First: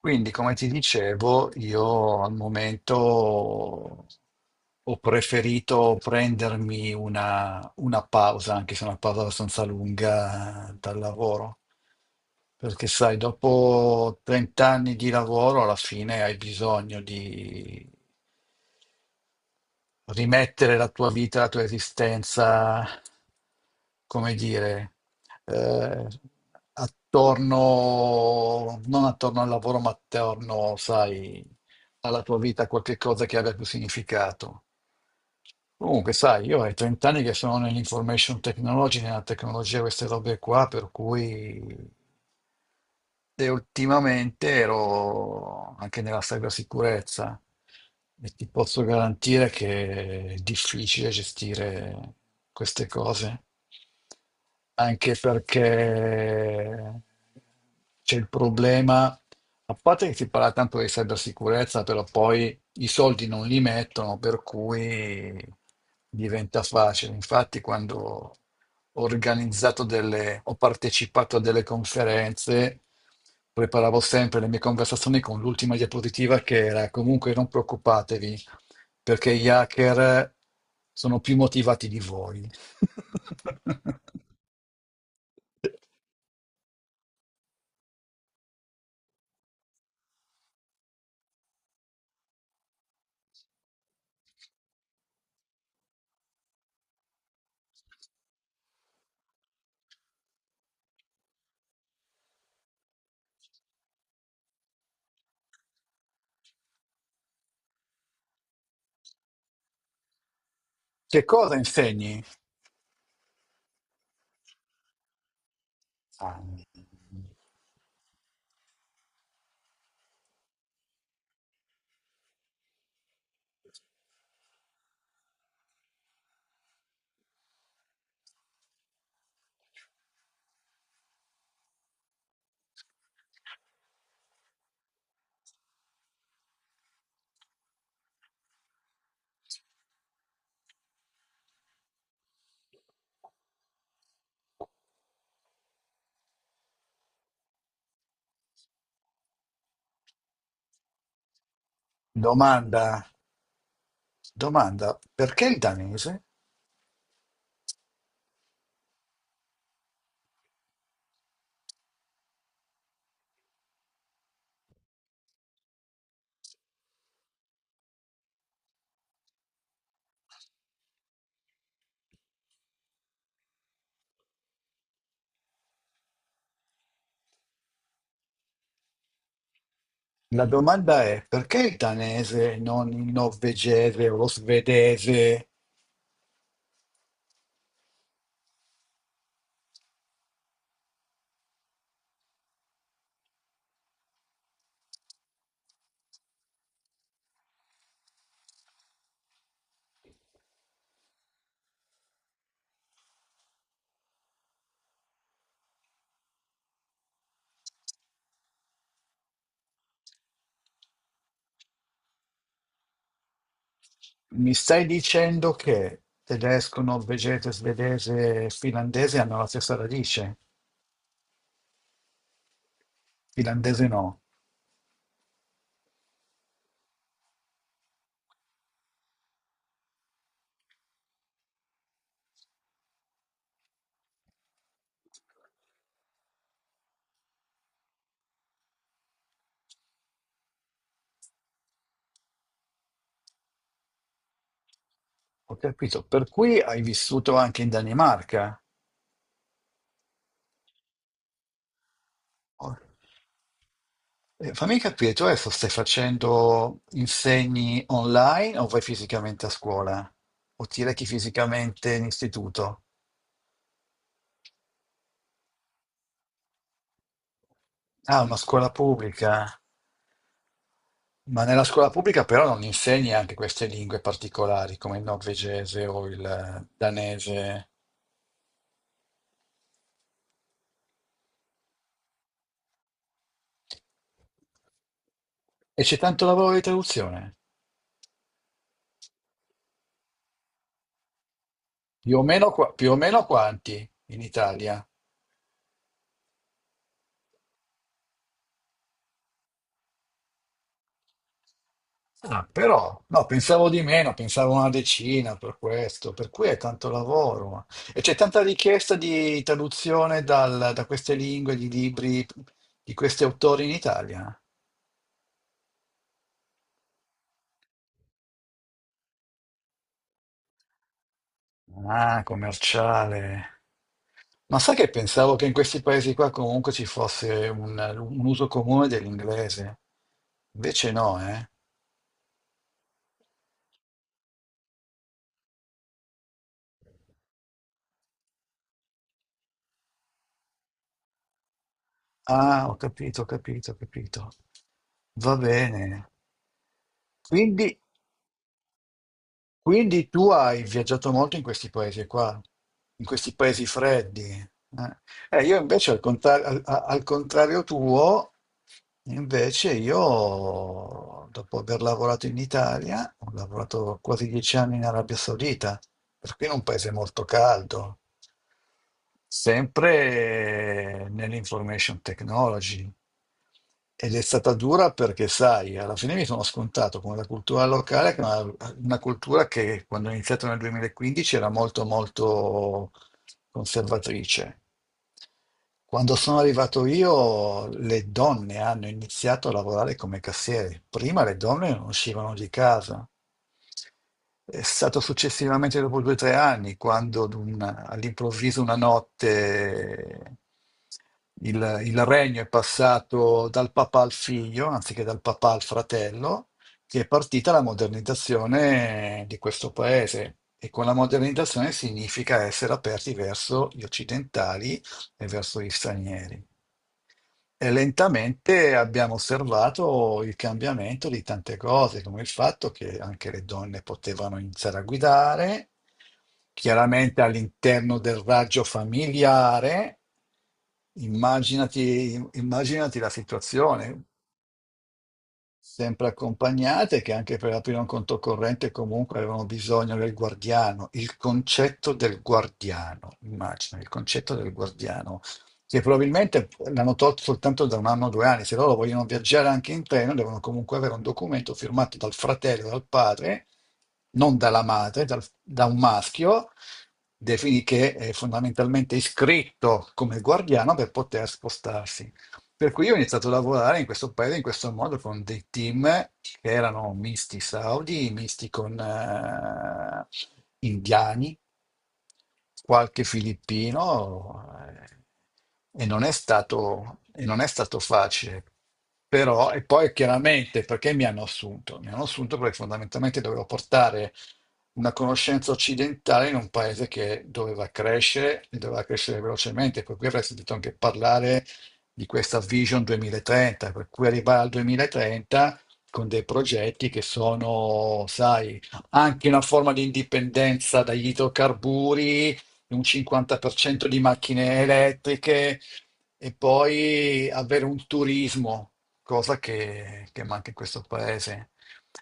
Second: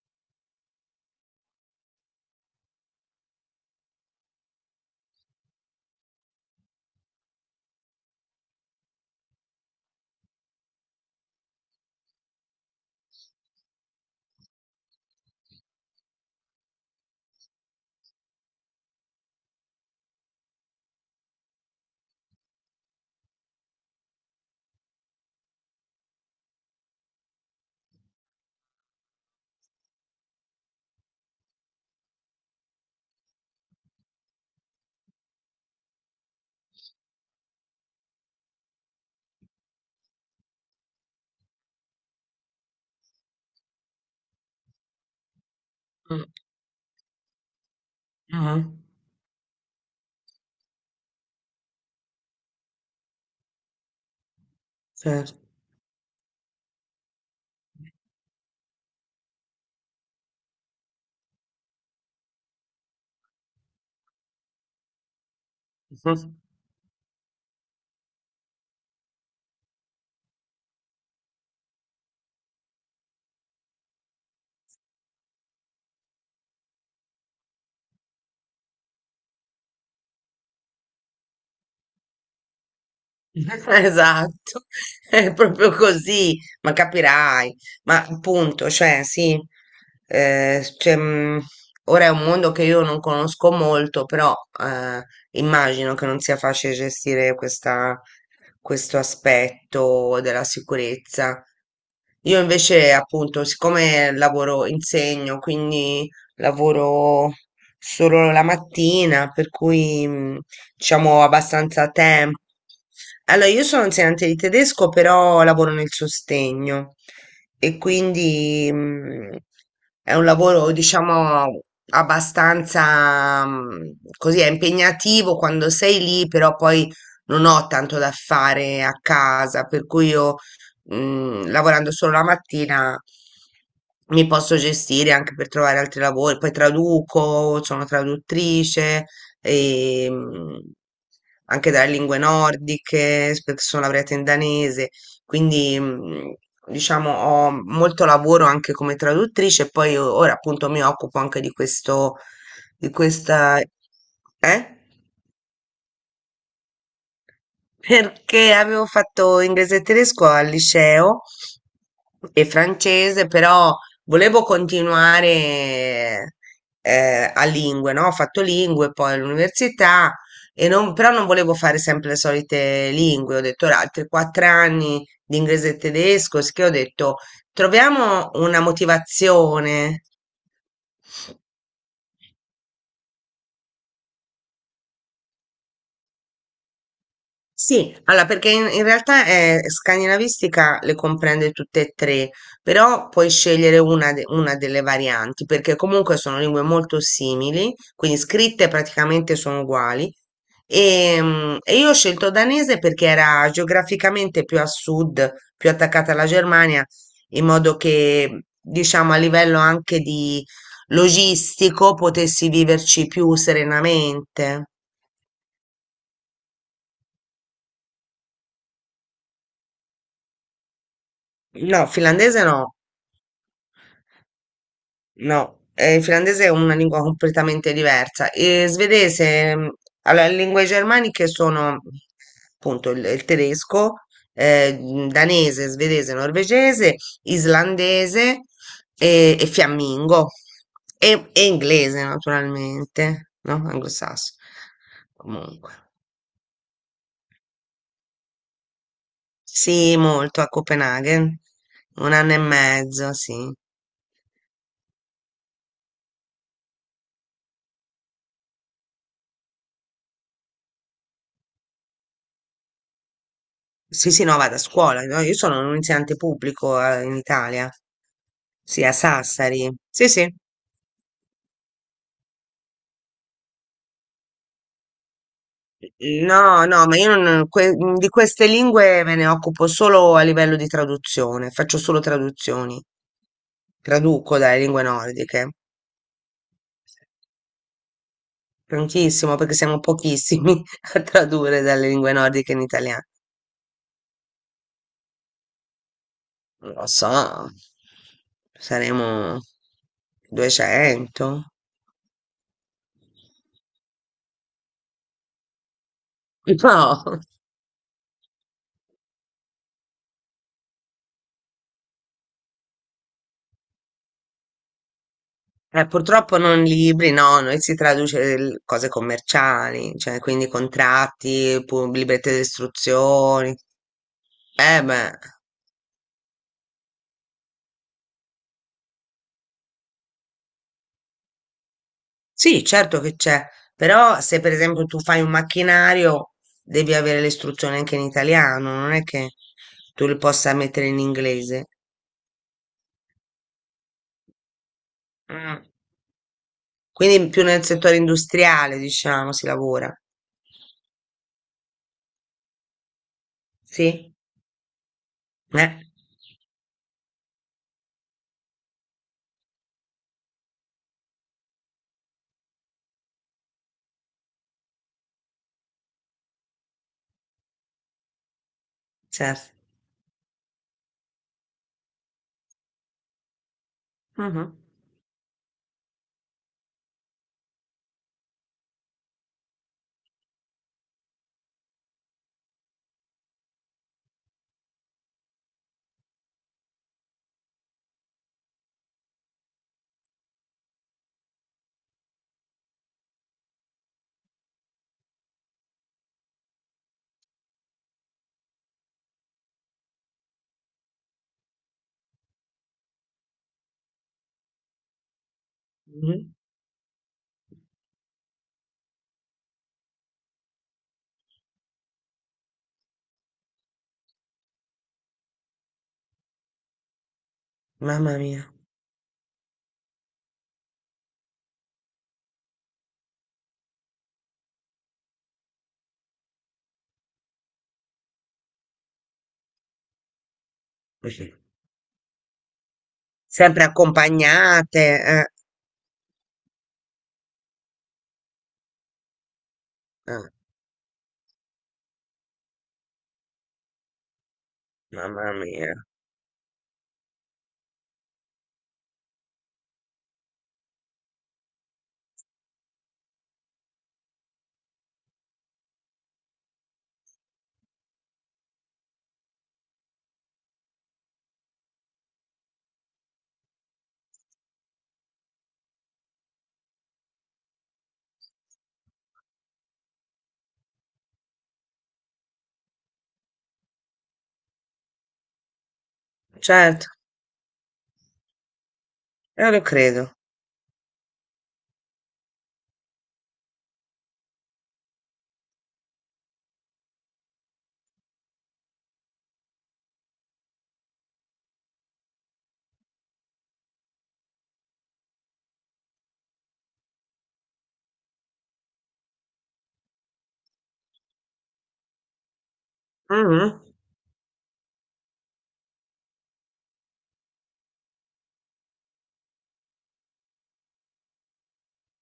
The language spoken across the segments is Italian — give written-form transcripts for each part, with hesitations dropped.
Quindi, come ti dicevo, io al momento ho preferito prendermi una pausa, anche se una pausa abbastanza lunga, dal lavoro, perché sai, dopo 30 anni di lavoro alla fine hai bisogno di rimettere la tua vita, la tua esistenza, come dire, eh, attorno, non attorno al lavoro, ma attorno, sai, alla tua vita, a qualche cosa che abbia più significato. Comunque, sai, io ho 30 anni che sono nell'information technology, nella tecnologia, queste robe qua, per cui e ultimamente ero anche nella Mh, cybersicurezza e ti ah-ah, posso garantire che è difficile gestire queste cose, anche certo. perché c'è il problema, a parte che si parla tanto di cybersicurezza, però poi i soldi non li mettono, per cui diventa facile. Infatti, quando ho partecipato a delle conferenze, preparavo sempre le mie conversazioni con l'ultima diapositiva che era comunque non preoccupatevi, perché gli hacker sono più motivati di voi. Esatto, è proprio così, ma capirai. Ma appunto, cioè sì, ehm, s cioè, mhmm, ora è un mondo che io non conosco molto, però, ehm, immagino che non sia facile gestire questa questo aspetto della sicurezza. Io invece, appunto, siccome lavoro, insegno, quindi lavoro solo la mattina, per cui, diciamo, ho Che cosa abbastanza insegni? tempo. Allora, io sono insegnante di tedesco, però lavoro nel Ah. sostegno e quindi, è un lavoro, diciamo, abbastanza, così, è impegnativo quando sei lì, però poi non ho tanto da fare a casa, per cui io lavorando solo la mattina mi posso gestire anche per trovare altri lavori. Poi traduco, sono traduttrice, e, anche dalle lingue nordiche, perché sono laureata in danese, quindi diciamo ho molto lavoro anche come traduttrice. E poi ora appunto mi occupo anche di questo, di Domanda. questa, eh? Domanda, perché il danese? Perché avevo fatto inglese e tedesco al liceo e francese, però volevo continuare a lingue, no? Ho fatto lingue poi all'università, e però non volevo fare sempre le solite lingue. Ho detto: "Ora, altri quattro anni di inglese e tedesco, sì", che ho detto: "Troviamo una motivazione". La domanda è, perché il danese e non il norvegese o lo svedese? Sì, allora perché in realtà scandinavistica le comprende tutte e tre, però puoi scegliere una, una delle varianti, perché comunque sono lingue molto simili, quindi scritte praticamente sono uguali. E, e io ho scelto danese perché era geograficamente più a sud, più attaccata alla Germania, in modo che, diciamo, a livello anche di logistico potessi viverci più Mi serenamente. stai dicendo che tedesco, norvegese, svedese e finlandese hanno la stessa radice? No, finlandese no. Finlandese no. No, il finlandese è una lingua completamente diversa. E svedese, allora, le lingue germaniche sono appunto il tedesco, danese, svedese, norvegese, islandese e fiammingo e inglese, naturalmente, no? Anglosassone. Ho Comunque, capito. Per cui hai vissuto anche in Danimarca? sì, molto a Copenaghen, un anno e Ho- mezzo, sì. Fammi capire, tu adesso stai facendo insegni online o vai fisicamente a scuola? O ti rechi fisicamente in istituto? Sì, sì, no, vado a scuola, no? Io sono un insegnante pubblico, in Italia. Ah, una scuola Sì, a pubblica, Sassari. Sì, sì. ma nella scuola pubblica però non insegni anche queste lingue particolari come il norvegese o il No, no, ma io non, danese. que- mhmm, di queste lingue me ne occupo solo a livello di traduzione, faccio solo traduzioni, traduco dalle lingue nordiche, E c'è tanto lavoro di traduzione? prontissimo perché siamo pochissimi a tradurre dalle lingue Più o meno, nordiche in più o italiano. meno quanti in Italia? Non lo so, saremo 200? Ah, però, no, pensavo di meno, pensavo una decina per questo, per cui è tanto No. lavoro. E c'è tanta richiesta di traduzione da queste lingue, di libri, di questi autori in Italia? Purtroppo non libri, no, noi si traduce cose commerciali, cioè quindi contratti, Ah, librette di istruzioni. commerciale. Ma sai Eh che beh, pensavo che in questi paesi qua comunque ci fosse un uso comune dell'inglese? Invece no, eh? sì, certo che c'è, però se per esempio tu fai un macchinario devi avere le istruzioni anche in italiano, non è che tu le possa mettere in inglese. Ah, ho capito, ho capito, ho capito. Va Mm. bene. Quindi più nel Quindi settore industriale, diciamo, si lavora. Quindi tu hai viaggiato molto in questi paesi qua, in questi paesi Sì, freddi. Io eh, invece al contrario tuo, invece io dopo aver lavorato in Italia, ho lavorato quasi 10 anni in Arabia Saudita, perché in un paese molto caldo, certo. sempre nell'information technology. Ed è stata Mhm. dura perché, sai, alla fine mi sono scontato con la cultura locale, che è una cultura che quando ho iniziato nel 2015 era molto, molto conservatrice. Quando sono arrivato io, le donne hanno iniziato a lavorare come cassiere. Prima le donne non uscivano di casa. È stato successivamente, dopo 2 o 3 anni, quando all'improvviso una notte il regno è passato dal papà al figlio, anziché dal papà al Mhm. fratello, che è partita la modernizzazione di questo paese. E con la modernizzazione significa essere aperti verso gli occidentali e verso gli stranieri. E Mamma mia. lentamente abbiamo osservato il cambiamento di tante cose, come il fatto che anche le donne potevano iniziare a guidare, chiaramente all'interno del raggio familiare. Immaginati, immaginati la Sempre situazione accompagnate, eh, sempre accompagnate, che anche per aprire un conto corrente comunque avevano bisogno del eh, guardiano, il concetto del guardiano, immagina, il concetto del guardiano, mamma mia, che probabilmente l'hanno tolto soltanto da un anno o due anni, se loro vogliono viaggiare anche in treno devono comunque avere un documento firmato dal fratello, dal padre, non dalla madre, da un maschio, defini che è fondamentalmente iscritto come guardiano per poter spostarsi. Per cui io ho iniziato a lavorare in questo paese in questo modo con dei team che erano misti saudi, misti con indiani, qualche filippino e non è certo, stato, e non è stato facile. Però, io lo e poi credo. chiaramente perché mi hanno assunto? Mi hanno assunto perché fondamentalmente dovevo portare una conoscenza occidentale in un paese che doveva crescere e doveva crescere velocemente, per cui avrei sentito anche parlare di questa Vision 2030, per cui arrivare al 2030 con dei progetti che sono, sai, anche una forma di indipendenza dagli idrocarburi, un Mhm. 50% di macchine elettriche e poi avere un turismo, cosa che manca in questo paese.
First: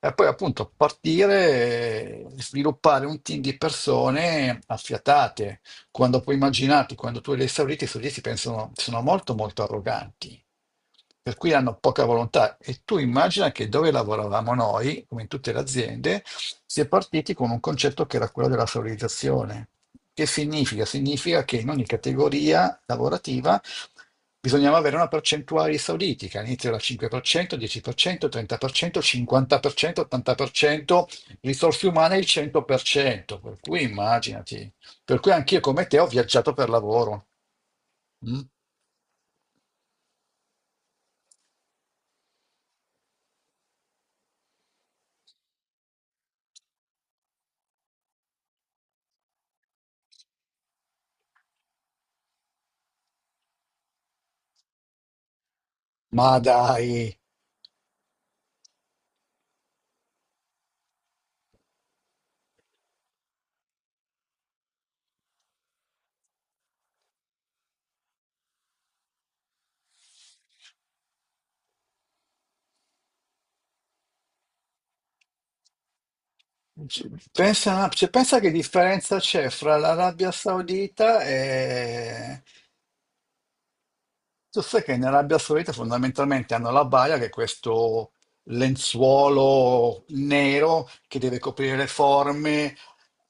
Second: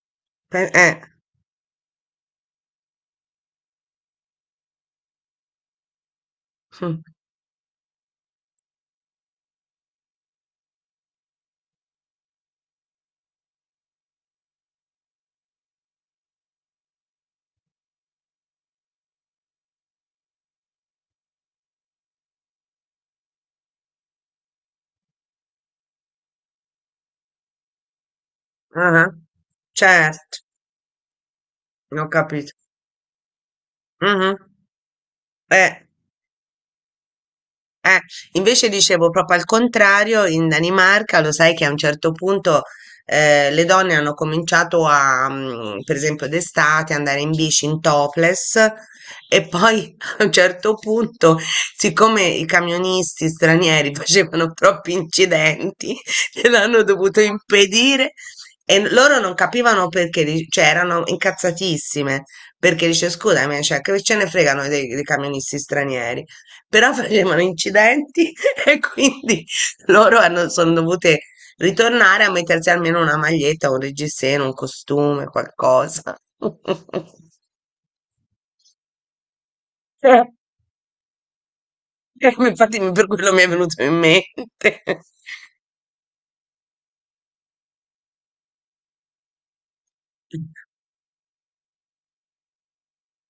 E poi Pe- appunto Eh, partire, sviluppare un team di persone affiatate, quando puoi immaginarti, mm, quando tu li hai esauriti, i suddizi pensano, sono molto molto arroganti, per cui hanno poca volontà. E tu immagina che dove lavoravamo noi, come in tutte le aziende, si è partiti con un concetto che era quello della valorizzazione. Che significa? Significa che in ogni categoria lavorativa bisognava avere una percentuale di esauriti, che all'inizio era 5%, 10%, 30%, ah, 50%, Certo, 80%, risorse non ho umane il capito. 100%, per cento, per cui Mhm. immaginati. Per cui anch'io Eh. come te ho viaggiato per lavoro. Eh, Mm? invece dicevo proprio al contrario, in Danimarca lo sai che a un certo punto le donne hanno cominciato a, per esempio d'estate, andare in bici in topless e poi a un certo punto, siccome i camionisti stranieri facevano troppi incidenti, Ma dai, gliel'hanno dovuto impedire loro non capivano perché, cioè erano incazzatissime perché dice scusami, cioè, che ce ne fregano dei camionisti stranieri? Però facevano incidenti e quindi loro hanno, sono dovute ritornare a mettersi almeno una maglietta, un reggiseno, un costume, qualcosa. Pensa, cioè, pensa che differenza c'è fra Eh, l'Arabia Saudita e, infatti per quello mi è venuto in mente. tu sai che in Arabia Saudita fondamentalmente hanno la baia, che è questo lenzuolo nero che deve coprire le forme,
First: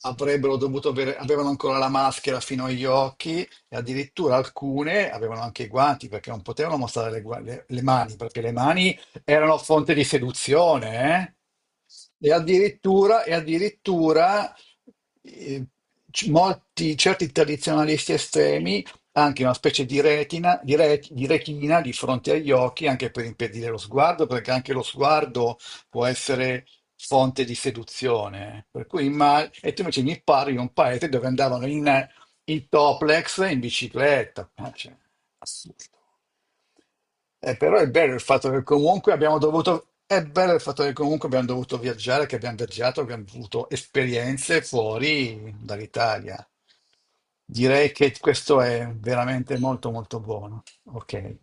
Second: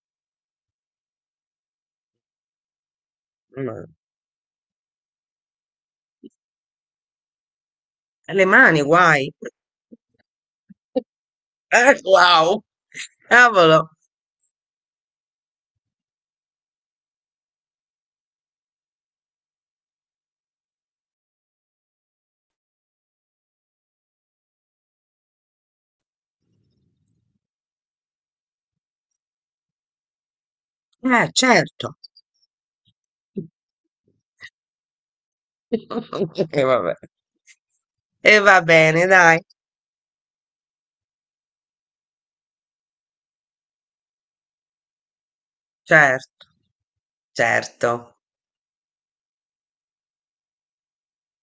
avrebbero dovuto avere, avevano ancora la maschera fino agli occhi e Ma- addirittura alcune avevano anche i guanti perché non potevano mostrare le mani, perché Le le mani, mani guai. erano fonte di seduzione, eh? E Wow, addirittura, e cavolo. addirittura eh, molti, certi tradizionalisti estremi anche una specie di retina, di retina di fronte agli occhi, anche per impedire lo sguardo, perché anche lo sguardo può essere fonte di seduzione. Per cui e tu invece mi parli di un paese dove andavano Certo. in toplex e in bicicletta. Ah, cioè, assurdo. E vabbè. Però E va bene, dai. È bello il fatto che comunque abbiamo dovuto viaggiare, che abbiamo viaggiato, abbiamo avuto esperienze fuori dall'Italia. Certo, Direi certo. che questo è veramente molto molto buono. Ok.